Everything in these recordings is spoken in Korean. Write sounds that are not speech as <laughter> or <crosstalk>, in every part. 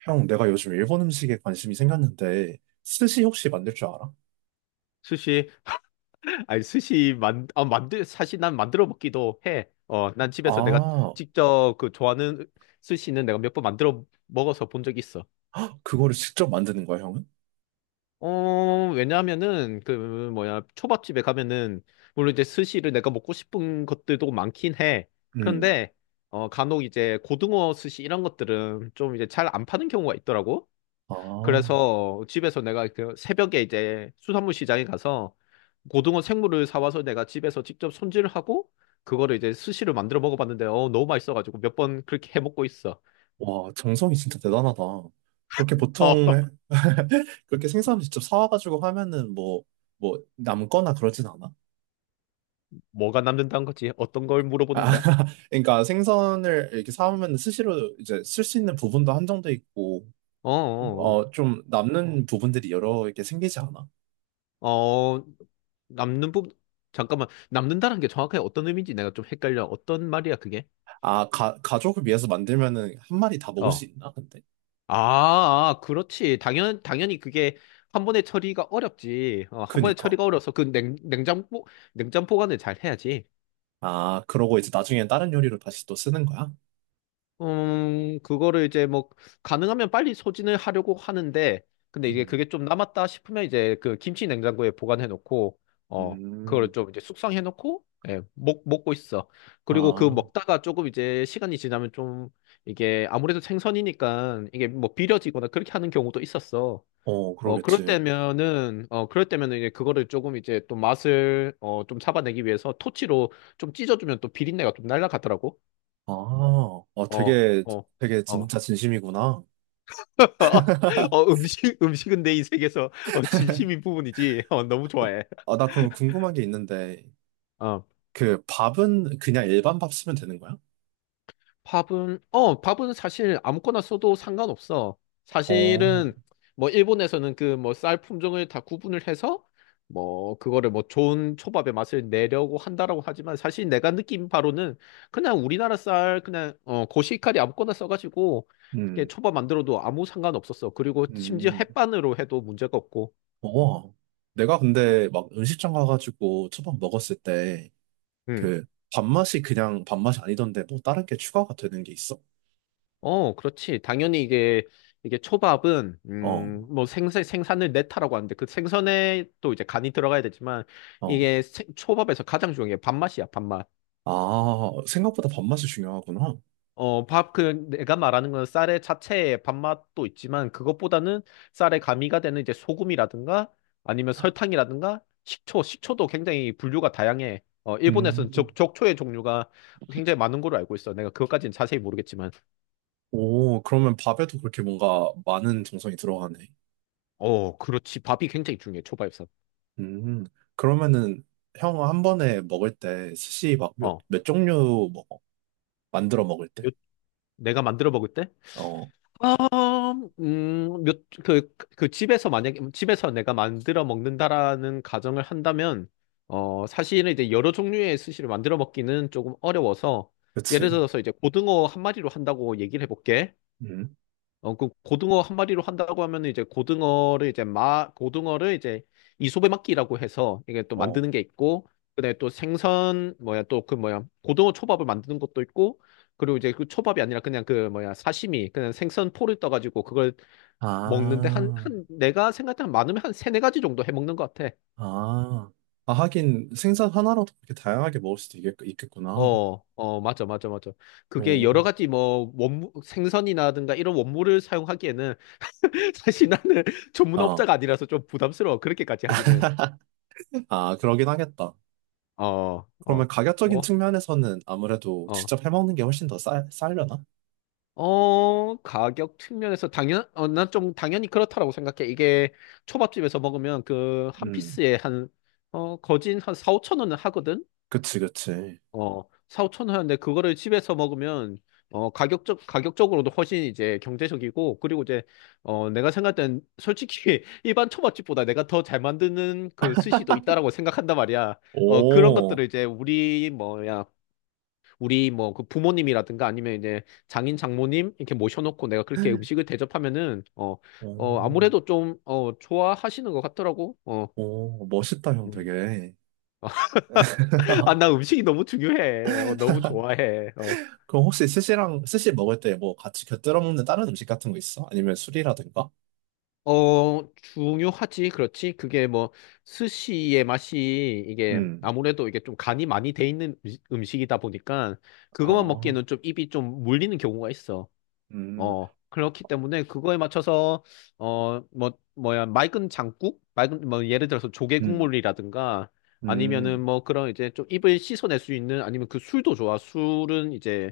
형, 내가 요즘 일본 음식에 관심이 생겼는데, 스시 혹시 만들 줄 알아? 스시. <laughs> 아니 스시 만 아, 만들 사실 난 만들어 먹기도 해. 난 집에서 내가 아, 직접 그 좋아하는 스시는 내가 몇 번 만들어 먹어서 본 적 있어. 헉, 그거를 직접 만드는 거야, 형은? 왜냐하면은 그 뭐야 초밥집에 가면은 물론 이제 스시를 내가 먹고 싶은 것들도 많긴 해. 음. 그런데 간혹 이제 고등어 스시 이런 것들은 좀 이제 잘 안 파는 경우가 있더라고. 아, 그래서 집에서 내가 그 새벽에 이제 수산물 시장에 가서 고등어 생물을 사와서 내가 집에서 직접 손질하고 그거를 이제 스시를 만들어 먹어봤는데 너무 맛있어가지고 몇 번 그렇게 해 먹고 있어. 와, 정성이 진짜 대단하다. 그렇게 보통, 어, <laughs> 해- <laughs> 그렇게 생선 직접 사와가지고 하면은 뭐, 남거나 그러진 않아? 뭐가 남는다는 거지? 어떤 걸 아, 물어보는 거야? <laughs> 그러니까 생선을 이렇게 사오면 스시로 이제 쓸 수 있는 부분도 한정돼 있고, 어, 어, 어, 좀 남는 부분들이 여러 개 생기지 않아? 어, 어, 남는 부 잠깐만 남는다는 게 정확하게 어떤 의미인지 내가 좀 헷갈려. 어떤 말이야 그게? 아, 가족을 위해서 만들면은 한 마리 다 먹을 수 어. 있나? 근데? 아, 아, 그렇지. 당연히 그게 한 번에 처리가 어렵지. 한 번에 그니까. 처리가 어려서 그 냉장고, 냉장 보관을 잘 해야지. 아, 그러고 이제 나중엔 다른 요리로 다시 또 쓰는 거야? 그거를 이제 뭐, 가능하면 빨리 소진을 하려고 하는데, 근데 이게 음, 그게 좀 남았다 싶으면 이제 그 김치 냉장고에 보관해 놓고, 어, 그걸 음, 좀 이제 숙성해 놓고, 예, 먹고 있어. 그리고 그 아, 먹다가 조금 이제 시간이 지나면 좀 이게 아무래도 생선이니까 이게 뭐 비려지거나 그렇게 하는 경우도 있었어. 어, 그러겠지. 그럴 때면은 이제 그거를 조금 이제 또 맛을, 좀 잡아내기 위해서 토치로 좀 찢어주면 또 비린내가 좀 날라가더라고. 아, 어, 어, 어, 되게 어. 진짜 진심이구나. <laughs> 음식은 내 인생에서 진심인 부분이지. 너무 좋아해. 아, 나 그럼 궁금한 게 있는데, 어. 그 밥은 그냥 일반 밥 쓰면 되는 거야? 밥은 사실 아무거나 써도 상관없어. 어, 사실은 뭐 일본에서는 그 뭐 쌀 품종을 다 구분을 해서 뭐 그거를 뭐 좋은 초밥의 맛을 내려고 한다라고 하지만 사실 내가 느낀 바로는 그냥 우리나라 쌀 그냥 고시카리 아무거나 써가지고 이렇게 음, 초밥 만들어도 아무 상관 없었어. 그리고 심지어 음, 햇반으로 해도 문제가 없고. 어. 내가 근데 막 음식점 가가지고 초밥 먹었을 때, 음. 그 밥맛이 그냥 밥맛이 아니던데 뭐 다른 게 추가가 되는 게 있어? 그렇지. 당연히 이게, 초밥은, 어, 뭐 생선을 냈다라고 하는데 그 생선에 또 이제 간이 들어가야 되지만 어. 이게 초밥에서 가장 중요한 게 밥맛이야, 밥맛. 아, 생각보다 밥맛이 중요하구나. 내가 말하는 건 쌀의 자체의 밥맛도 있지만 그것보다는 쌀에 가미가 되는 이제 소금이라든가 아니면 설탕이라든가 식초, 식초도 굉장히 분류가 다양해. 어, 일본에서는 음. 적, 적초의 종류가 굉장히 많은 걸로 알고 있어. 내가 그것까지는 자세히 모르겠지만. 오, 그러면 밥에도 그렇게 뭔가 많은 정성이 들어가네. 그렇지. 밥이 굉장히 중요해, 초밥에서. 음. 그러면은 형 한 번에 먹을 때 스시 막 어. 몇 종류 먹어? 만들어 먹을 때. 내가 만들어 먹을 때? 어, 아, 몇, 그, 그 집에서 만약에, 집에서 내가 만들어 먹는다라는 가정을 한다면, 사실은 이제 여러 종류의 스시를 만들어 먹기는 조금 어려워서, 예를 그치. 들어서 이제 고등어 한 마리로 한다고 얘기를 해볼게. 음. 그 고등어 한 마리로 한다고 하면 이제 고등어를 이제 고등어를 이제 이소배막기라고 해서 이게 또 어. 만드는 게 있고, 그다음에 또 생선, 뭐야, 또 그 뭐야, 고등어 초밥을 만드는 것도 있고, 그리고 이제 그 초밥이 아니라 그냥 그 뭐야, 사시미, 그냥 생선 포를 떠가지고 그걸 먹는데 아, 내가 생각할 때한 많으면 한 세네 가지 정도 해 먹는 것 같아. 아. 아, 하긴 생선 하나로도 그렇게 다양하게 먹을 수도 있겠구나. 맞아, 맞아, 맞아. 그게 여러 오. 가지 뭐, 생선이라든가 이런 원물을 사용하기에는 <laughs> 사실 나는 <laughs> 아, 전문업자가 아니라서 좀 부담스러워. 그렇게까지 하기는. 아, 그러긴 하겠다. 어, 어, 그러면 가격적인 뭐, 측면에서는 아무래도 어, 직접 해먹는 게 훨씬 더 싸려나? 가격 측면에서 난 좀 당연히 그렇다라고 생각해. 이게 초밥집에서 먹으면 그 한 음, 피스에 한, 거진 한 4, 5천 원은 하거든? 그치, 그치. 어, 4, 5천 원 하는데 그거를 집에서 먹으면, 가격적으로도 훨씬 이제 경제적이고, 그리고 이제, 내가 생각할 땐 솔직히 <laughs> 일반 초밥집보다 내가 더 잘 만드는 그 스시도 있다라고 생각한단 말이야. 그런 오, 것들을 이제 우리 뭐야, 우리 뭐 그 부모님이라든가 아니면 이제 장인 장모님 이렇게 모셔놓고 내가 그렇게 음식을 대접하면은 오, 아무래도 좀, 좋아하시는 것 같더라고. 어. 오, 멋있다, 형 음. 되게. <laughs> 아, 나 <laughs> 음식이 너무 중요해. 너무 좋아해. 어. 그럼 혹시 스시 먹을 때 뭐 같이 곁들여 먹는 다른 음식 같은 거 있어? 아니면 술이라든가? 중요하지. 그렇지. 그게 뭐, 스시의 맛이 이게 음, 아무래도 이게 좀 간이 많이 돼 있는 음식이다 보니까 그것만 아, 먹기에는 좀 입이 좀 물리는 경우가 있어. 음, 그렇기 때문에 그거에 맞춰서, 어, 뭐, 뭐야, 맑은 장국? 맑은, 뭐, 예를 들어서 조개 음, 국물이라든가, 아니면은 음. 뭐 그런 이제 좀 입을 씻어낼 수 있는, 아니면 그 술도 좋아. 술은 이제,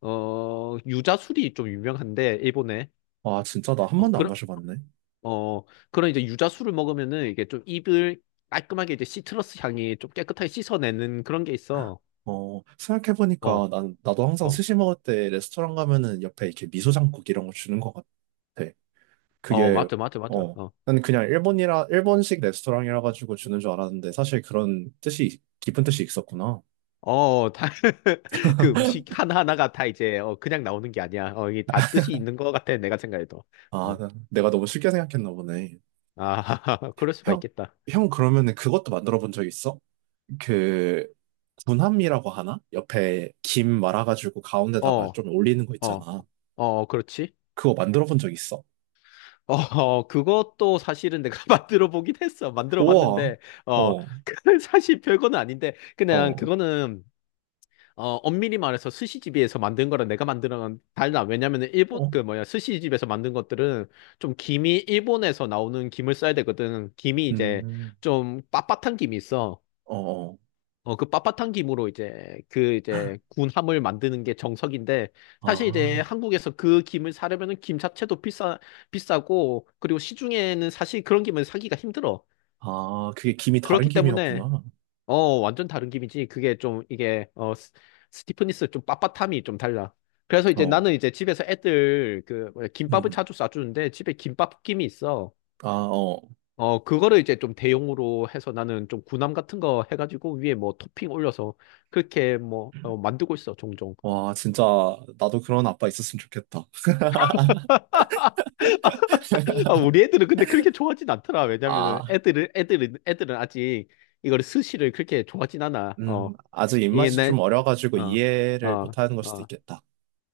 유자술이 좀 유명한데, 일본에. 아, 진짜 나 한 어, 번도 안 그런, 마셔봤네. 어, 그런 이제 유자술을 먹으면은 이게 좀 입을 깔끔하게 이제 시트러스 향이 좀 깨끗하게 씻어내는 그런 게 있어. 어, 생각해보니까 어, 나도 항상 어, 스시 먹을 때 레스토랑 가면은 옆에 이렇게 미소 장국 이런 거 주는 것 같아. 어, 그게 맞죠, 맞죠, 맞죠. 어, 어. 난 그냥 일본이라 일본식 레스토랑이라 가지고 주는 줄 알았는데 사실 그런 뜻이 깊은 뜻이 있었구나. 어, 다, <laughs> 그 음식 하나하나가 다 이제, 그냥 나오는 게 아니야. 이게 다 뜻이 있는 것 같아, 내가 생각해도. 아, 어, 내가 너무 쉽게 생각했나 보네. 아, <laughs> 그럴 수가 형, 있겠다. 형 그러면은 그것도 만들어 본 적 있어? 그 군함이라고 하나? 옆에 김 말아가지고 어, 가운데다가 어, 좀 올리는 거 어, 있잖아. 어, 그렇지. 그거 만들어 본 적 있어? 어, 어, 그것도 사실은 내가 <laughs> 만들어 보긴 했어. 만들어 우와. 봤는데, 어, 어, <laughs> 그 사실 별거는 아닌데, 그냥 어, 그거는 엄밀히 말해서 스시집에서 만든 거랑 내가 만드는 건 달라. 왜냐면은 일본, 어, 그 뭐야, 스시집에서 만든 것들은 좀 김이 일본에서 나오는 김을 써야 되거든. 김이 이제 음, 좀 빳빳한 김이 있어. 어, 어. 그 빳빳한 김으로 이제 그 이제 군함을 만드는 게 정석인데 사실 이제 아, 한국에서 그 김을 사려면은 김 자체도 비싸고 그리고 시중에는 사실 그런 김을 사기가 힘들어. 아, 그게 김이 다른 그렇기 때문에 김이었구나. 완전 다른 김이지. 그게 좀, 이게, 스티프니스 좀 빳빳함이 좀 달라. 그래서 이제 어, 나는 이제 집에서 애들 그, 뭐야, 김밥을 음. 자주 싸주는데 집에 김밥 김이 있어. 아, 어, 어. 그거를 이제 좀 대용으로 해서 나는 좀 구남 같은 거 해가지고 위에 뭐 토핑 올려서 그렇게 뭐, 만들고 있어, 종종. 와, 진짜 나도 그런 아빠 있었으면 좋겠다. <laughs> 아, 우리 애들은 근데 그렇게 좋아하진 않더라. 왜냐면은 아, 애들은 아직 이거를 스시를 그렇게 좋아하진 않아. 어, 아직 이게 입맛이 좀 내, 어려가지고 어, 이해를 어, 못하는 걸 수도 어. 있겠다.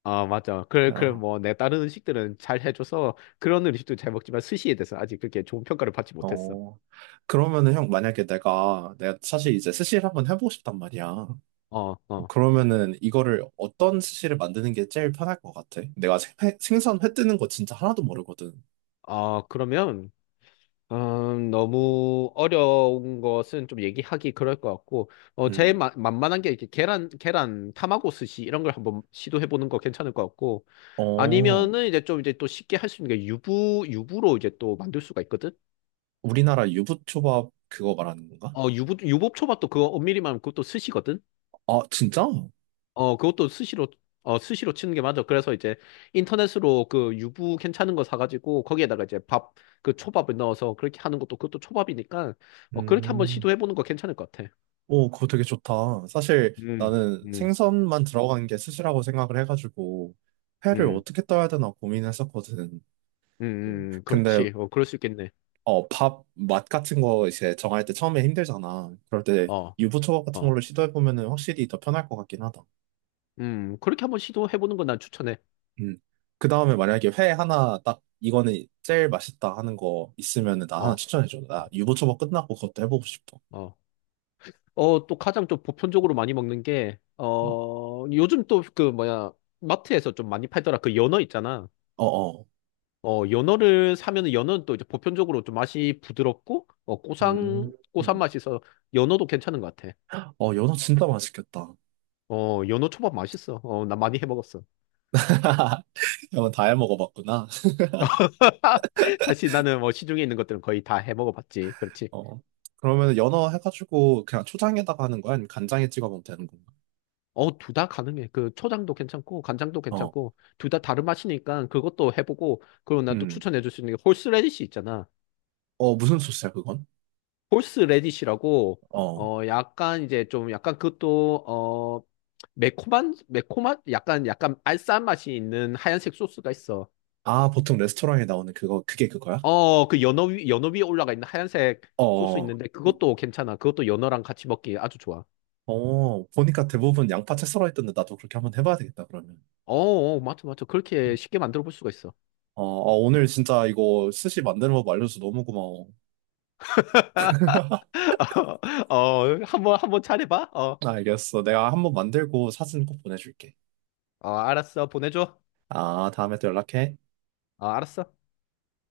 아, 맞죠. 그래, 그래, 어, 뭐, 내 다른 음식들은 잘 해줘서 그런 음식도 잘 먹지만 스시에 대해서 아직 그렇게 좋은 평가를 받지 못했어. 어. 그러면은 형 만약에 내가 사실 이제 스시를 한번 해보고 싶단 말이야. 어, 어. 그러면은 이거를 어떤 스시를 만드는 게 제일 편할 것 같아? 내가 생선 회 뜨는 거 진짜 하나도 모르거든. 아, 그러면, 너무 어려운 것은 좀 얘기하기 그럴 것 같고, 음, 만만한 게 이렇게 계란, 타마고 스시 이런 걸 한번 시도해보는 거 괜찮을 것 같고, 어, 아니면은 이제 좀 이제 또 쉽게 할 수 있는 게 유부로 이제 또 만들 수가 있거든? 우리나라 유부초밥 그거 말하는 건가? 유부초밥도 그거 엄밀히 말하면 그것도 스시거든? 아, 진짜? 어, 그것도 스시로, 스시로 치는 게 맞아. 그래서 이제 인터넷으로 그 유부 괜찮은 거 사가지고 거기에다가 이제 밥, 그 초밥을 넣어서 그렇게 하는 것도 그것도 초밥이니까 그렇게 한번 음. 시도해보는 거 괜찮을 것 같아. 오, 그거 되게 좋다. 사실 음, 나는 음, 생선만 들어간 게 스시라고 생각을 해가지고 회를 음, 어떻게 떠야 되나 고민했었거든. 근데 그렇지. 그럴 수 있겠네. 어, 밥 맛 같은 거 이제 정할 때 처음에 힘들잖아. 그럴 때 어, 유부초밥 같은 어, 걸로 시도해 보면은 확실히 더 편할 것 같긴 하다. 그렇게 한번 시도해보는 건 난 추천해. 음. 그 다음에 만약에 회 하나 딱 이거는 제일 맛있다 하는 거 있으면은 나 하나 어, 추천해 줘. 어, 나 유부초밥 끝나고 그것도 해보고 싶어. 어. 또 가장 좀 보편적으로 많이 먹는 게, 음. 요즘 또 그 뭐야, 마트에서 좀 많이 팔더라. 그 연어 있잖아. 어어. 연어를 사면은 연어는 또 이제 보편적으로 좀 맛이 부드럽고, 음. 고산 맛이 있어서 연어도 괜찮은 것 같아. 어, 연어 진짜 맛있겠다. 연어 초밥 맛있어. 나 많이 해 먹었어. <laughs> 연어 다 해 먹어봤구나. <laughs> 사실 나는 뭐 시중에 있는 것들은 거의 다 해 먹어봤지. 그렇지. 어. 그러면 연어 해가지고 그냥 초장에다가 하는 거야? 아니면 간장에 찍어 먹으면 되는 건가? 둘 다 가능해. 그 초장도 괜찮고, 간장도 어. 괜찮고, 둘 다 다른 맛이니까 그것도 해보고, 그리고 난 또 음. 추천해줄 수 있는 게 홀스레디시 있잖아. 어, 무슨 소스야, 그건? 홀스 레디시라고 어. 어 약간 이제 좀 약간 그것도 매콤한 약간 약간 알싸한 맛이 있는 하얀색 소스가 있어. 아, 보통 레스토랑에 나오는 그거, 그게 그거야? 그 연어 위에 올라가 있는 하얀색 소스 어. 있는데 그것도 괜찮아. 그것도 연어랑 같이 먹기 아주 좋아. 어, 보니까 대부분 양파채 썰어있던데 나도 그렇게 한번 해봐야 되겠다, 그러면. 맞죠, 맞죠. 음. 그렇게 쉽게 만들어 볼 수가 있어. 어, 어, 오늘 진짜 이거 스시 만드는 법 알려줘서 너무 고마워. <laughs> 한번 잘해봐. 어, 알겠어. 내가 한번 만들고 사진 꼭 보내줄게. 알았어, 보내줘. 아, 다음에 또 연락해. 알았어.